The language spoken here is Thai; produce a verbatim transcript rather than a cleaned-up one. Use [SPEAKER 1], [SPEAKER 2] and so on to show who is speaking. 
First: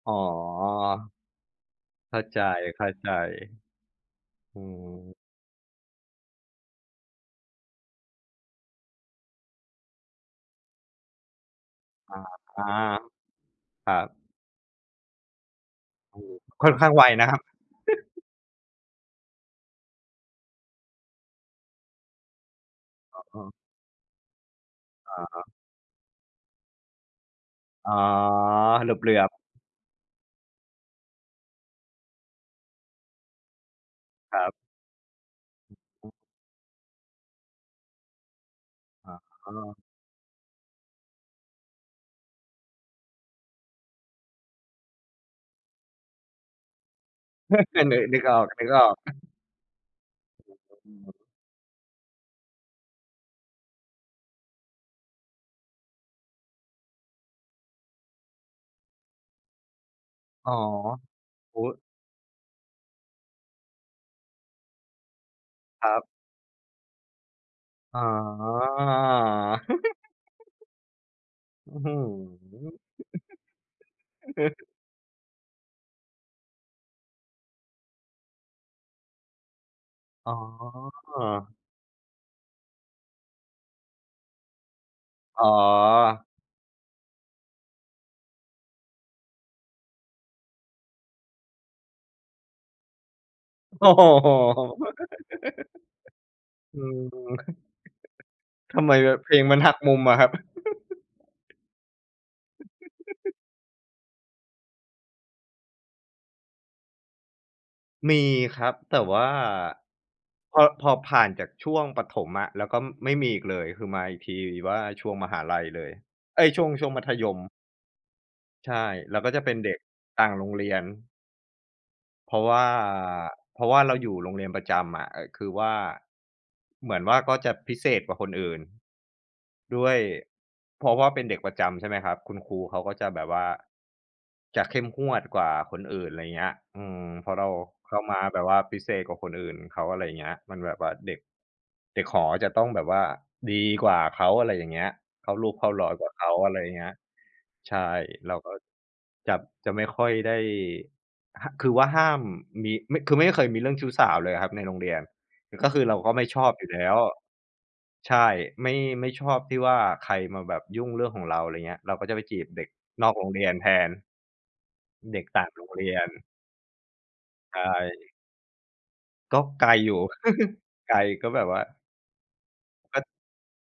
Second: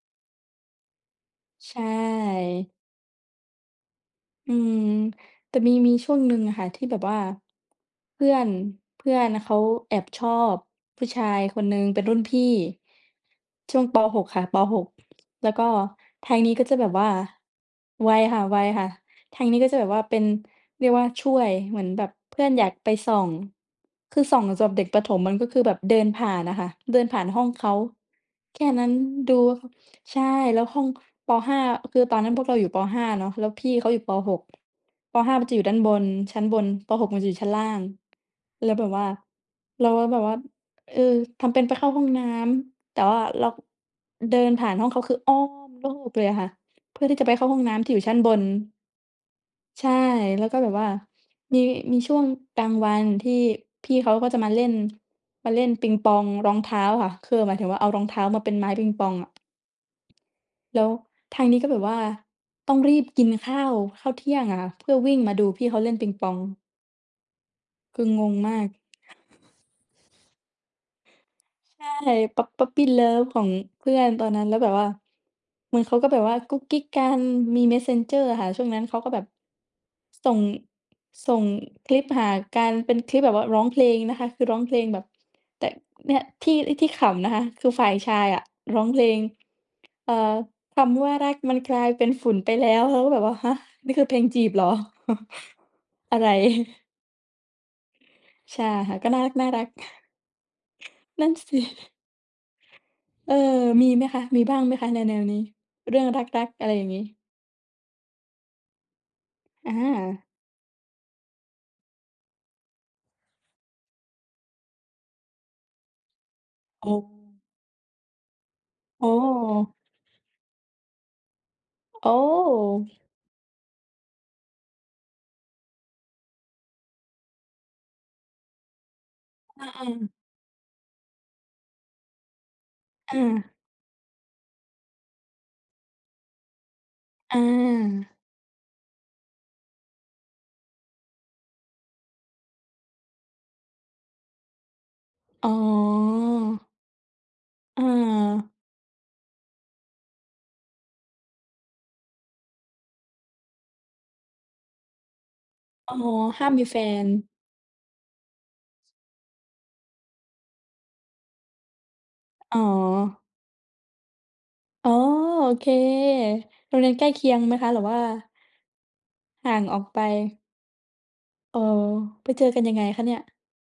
[SPEAKER 1] อ๋อ
[SPEAKER 2] ใช
[SPEAKER 1] เข้าใ
[SPEAKER 2] ่
[SPEAKER 1] จ
[SPEAKER 2] อื
[SPEAKER 1] ๆ อื
[SPEAKER 2] ม
[SPEAKER 1] ม
[SPEAKER 2] แต่มี มีช่วงหนึ่งอะค่ะที่แบบว่า เพื่อน เพื่อนเขาแอบชอบผู้ชายคนหนึ่ง เป็นร
[SPEAKER 1] อ
[SPEAKER 2] ุ่
[SPEAKER 1] า
[SPEAKER 2] นพี่
[SPEAKER 1] ๆ
[SPEAKER 2] ช่วง
[SPEAKER 1] ครั
[SPEAKER 2] ป. ห
[SPEAKER 1] บ
[SPEAKER 2] ก ค่ะ ป. หก แล้วก็
[SPEAKER 1] โอ้
[SPEAKER 2] ท
[SPEAKER 1] โฮ
[SPEAKER 2] างนี้ก็
[SPEAKER 1] ค่
[SPEAKER 2] จ
[SPEAKER 1] อน
[SPEAKER 2] ะแ
[SPEAKER 1] ข
[SPEAKER 2] บ
[SPEAKER 1] ้า
[SPEAKER 2] บ
[SPEAKER 1] งไ
[SPEAKER 2] ว
[SPEAKER 1] ว
[SPEAKER 2] ่า
[SPEAKER 1] นะครับ
[SPEAKER 2] ไวค่ะ ๆ ทางนี้ก็จะแบบว่าเป็น เรียกว่า ช่วย เหมือนแบบเพื่อนอยากไปส่อง
[SPEAKER 1] อ๋อ
[SPEAKER 2] คือส่องสำหรับเด็กประถ
[SPEAKER 1] อ
[SPEAKER 2] ม
[SPEAKER 1] ะ
[SPEAKER 2] มัน
[SPEAKER 1] ฮ
[SPEAKER 2] ก็
[SPEAKER 1] ะ
[SPEAKER 2] คือแบบเดินผ่านน่ะค่ะ เดินผ่านห้องเขา
[SPEAKER 1] อ๋อ
[SPEAKER 2] แค่นั้
[SPEAKER 1] เห
[SPEAKER 2] น
[SPEAKER 1] ลือ
[SPEAKER 2] ด
[SPEAKER 1] บ
[SPEAKER 2] ู
[SPEAKER 1] ๆ
[SPEAKER 2] ใช่ แล้วห้อง ป. ห้า อ คือตอนนั้นพวกเราอยู่ ป. ห้า เนาะ แล้วพี่เขาอยู่ ป. ห
[SPEAKER 1] คร
[SPEAKER 2] ก
[SPEAKER 1] ับ
[SPEAKER 2] ป. ห้า มันจะอยู่ด
[SPEAKER 1] อ
[SPEAKER 2] ้
[SPEAKER 1] ื
[SPEAKER 2] า
[SPEAKER 1] อ
[SPEAKER 2] นบน
[SPEAKER 1] ฮึ
[SPEAKER 2] ชั้นบน ป. หก มันจะอยู่ชั้นล่าง แล้วแบบว่า
[SPEAKER 1] อ๋อ
[SPEAKER 2] เราก็แบบว่า เอ่อ ทำเป็นไปเข้าห้องน้ำ แต่ว่าเรา เดินผ่านห้องเขา คืออ้อมโลกเลยอะค่ะ เพื่อที่จะไปเข้าห้องน้
[SPEAKER 1] คื
[SPEAKER 2] ำ
[SPEAKER 1] อ
[SPEAKER 2] ที่
[SPEAKER 1] น
[SPEAKER 2] อย
[SPEAKER 1] ึ
[SPEAKER 2] ู่
[SPEAKER 1] ก
[SPEAKER 2] ชั้
[SPEAKER 1] น
[SPEAKER 2] น
[SPEAKER 1] ึก
[SPEAKER 2] บ
[SPEAKER 1] อ
[SPEAKER 2] น
[SPEAKER 1] อก ๆ
[SPEAKER 2] ใช่ แล้วก็แบบว่ามี มีช่วงกลางวันที่พี่เขาก็จะมาเล่น มาเล่นปิงปองรองเท้าค่ะ คือหมายถึงว่า เอารองเท้ามาเป็นไม้ปิงปองอะ
[SPEAKER 1] อ๋อ
[SPEAKER 2] แล้วทาง
[SPEAKER 1] โ
[SPEAKER 2] นี
[SPEAKER 1] อ
[SPEAKER 2] ้
[SPEAKER 1] ้
[SPEAKER 2] ก็แบบว่าต้องรีบกินข้าว ข้าวเที่ยงอะค่ะ เพื่อวิ่งมาดูพี่เขา
[SPEAKER 1] ค
[SPEAKER 2] เล่
[SPEAKER 1] รั
[SPEAKER 2] น
[SPEAKER 1] บ
[SPEAKER 2] ปิงปอง
[SPEAKER 1] อ
[SPEAKER 2] ค
[SPEAKER 1] ๋
[SPEAKER 2] ื
[SPEAKER 1] อ
[SPEAKER 2] องงมาก
[SPEAKER 1] อื้อ
[SPEAKER 2] ใช
[SPEAKER 1] ฮื
[SPEAKER 2] ่ Pup Puppy love ของเพื่อนต
[SPEAKER 1] อ
[SPEAKER 2] อนนั้น แล้วแบบว่า เหมือนเขาก็แบบว่ากุ๊กกิ๊กกันมี Messenger อะค่ะ ช่วงนั้น เขาก็แบบ ส
[SPEAKER 1] อ
[SPEAKER 2] ่
[SPEAKER 1] ๋
[SPEAKER 2] ง ส่ง
[SPEAKER 1] อ
[SPEAKER 2] คลิปหากัน เป็นคลิปแบบว่าร้องเพลงนะคะ คือร้องเพลงแบบ
[SPEAKER 1] อ๋
[SPEAKER 2] แต่ เนี่ย
[SPEAKER 1] อ
[SPEAKER 2] ที่ ไอ้ ที่ขำนะคะคือฝ่ายชายอะร้องเพลง เอ่อ "คำว่ารัก มันกลายเป็นฝุ่นไปแล้ว" เราก็แบบว่า ฮะ
[SPEAKER 1] โอ้
[SPEAKER 2] นี่
[SPEAKER 1] โ
[SPEAKER 2] ค
[SPEAKER 1] ฮ
[SPEAKER 2] ือเพลงจีบเหรอ อะไร
[SPEAKER 1] อืม
[SPEAKER 2] ใช่
[SPEAKER 1] ทำ
[SPEAKER 2] ค
[SPEAKER 1] ไม
[SPEAKER 2] ่ะ ก
[SPEAKER 1] แ
[SPEAKER 2] ็
[SPEAKER 1] บ
[SPEAKER 2] น่
[SPEAKER 1] บ
[SPEAKER 2] า
[SPEAKER 1] เพลงมั
[SPEAKER 2] ร
[SPEAKER 1] น
[SPEAKER 2] ัก
[SPEAKER 1] หั
[SPEAKER 2] ๆ
[SPEAKER 1] กมุมอะครับ?
[SPEAKER 2] นั่นสิ เออ มีไหมคะ? มีบ้างไหมคะ? แนว ๆ นี้ เรื่องรัก ๆ อะไรอย่างงี้
[SPEAKER 1] มีครับ แต่ว่า
[SPEAKER 2] อา
[SPEAKER 1] พอ พอผ่านจากช่วงประถมอะ แล้วก็ไม่มีอีกเลย คือมาอีกทีว่า ช่วงมหาลัยเลย เอ๊ย ช่วง ช
[SPEAKER 2] โอ
[SPEAKER 1] ่วงมัธยม
[SPEAKER 2] ้
[SPEAKER 1] ใช่
[SPEAKER 2] โอ้
[SPEAKER 1] แล้ว
[SPEAKER 2] โ
[SPEAKER 1] ก็จะเป็นเด็
[SPEAKER 2] ฮ
[SPEAKER 1] กต่างโรงเรียน
[SPEAKER 2] โอ
[SPEAKER 1] เพราะว่า
[SPEAKER 2] ้!
[SPEAKER 1] เพราะว่า เราอยู่โรงเรียนประจำอะ เอ่อ คือว่า เหมือนว่า ก็จะพิเศษกว่าคนอื่น
[SPEAKER 2] อ
[SPEAKER 1] ด้
[SPEAKER 2] า
[SPEAKER 1] วย
[SPEAKER 2] ๆ
[SPEAKER 1] เพราะว่า เป็นเด็กประจำใช่ไหมครับ คุณครูเขาก็จะ
[SPEAKER 2] อ
[SPEAKER 1] แบบว่า
[SPEAKER 2] า
[SPEAKER 1] จะเข้มงวดกว่าคนอื่น ไรเงี้ย อืม พอ
[SPEAKER 2] อ
[SPEAKER 1] เราเข้า
[SPEAKER 2] า
[SPEAKER 1] มาแบบว่าพิเศษกว่าคนอื่นเขา อะไรเงี้ย มันแบบว่าเด็ก เด็กหอจะต้องแบบว่าดีกว่าเขา อะไรอย่างเงี้ย เข้าร
[SPEAKER 2] อ๋
[SPEAKER 1] ูปเข้ารอยกว่าเขา อะไร
[SPEAKER 2] อ
[SPEAKER 1] เงี้ย ใช่ เราก
[SPEAKER 2] เออ
[SPEAKER 1] ็จะ จะไม่ค่อยได้ หะ คือว่าห้ามมี ไม่ คือไม่เคยมีเรื่องชู้สาวเลยอะครับในโรงเรียน ก็คือ
[SPEAKER 2] อ
[SPEAKER 1] เ
[SPEAKER 2] ๋อ
[SPEAKER 1] ราก็ไม่ช
[SPEAKER 2] ห้
[SPEAKER 1] อ
[SPEAKER 2] า
[SPEAKER 1] บ
[SPEAKER 2] ม
[SPEAKER 1] อ
[SPEAKER 2] ม
[SPEAKER 1] ย
[SPEAKER 2] ี
[SPEAKER 1] ู่
[SPEAKER 2] แฟ
[SPEAKER 1] แล้ว
[SPEAKER 2] น
[SPEAKER 1] ใช่ ไม่ ไม่ชอบที่ว่า ใครมาแบบยุ่งเรื่องของเรา ไรเงี้ย เราก็จะไปจีบ
[SPEAKER 2] อ๋อ
[SPEAKER 1] เด็กนอกโรงเรียนแทน
[SPEAKER 2] อ๋อ
[SPEAKER 1] เด็กต่า
[SPEAKER 2] โอ
[SPEAKER 1] งโ
[SPEAKER 2] เ
[SPEAKER 1] ร
[SPEAKER 2] ค
[SPEAKER 1] งเรียน
[SPEAKER 2] โรงเรียนใกล้เคียงไห
[SPEAKER 1] ใ
[SPEAKER 2] ม
[SPEAKER 1] ช
[SPEAKER 2] คะ? หรือว่า
[SPEAKER 1] ่ ก็
[SPEAKER 2] ห่า
[SPEAKER 1] ไ
[SPEAKER 2] ง
[SPEAKER 1] กล
[SPEAKER 2] ออก
[SPEAKER 1] อย
[SPEAKER 2] ไ
[SPEAKER 1] ู
[SPEAKER 2] ป
[SPEAKER 1] ่ ไกลก็แบบว
[SPEAKER 2] อ๋อ
[SPEAKER 1] ่า
[SPEAKER 2] ไปเจอกันยังไงค
[SPEAKER 1] ก็
[SPEAKER 2] ะเนี่ย?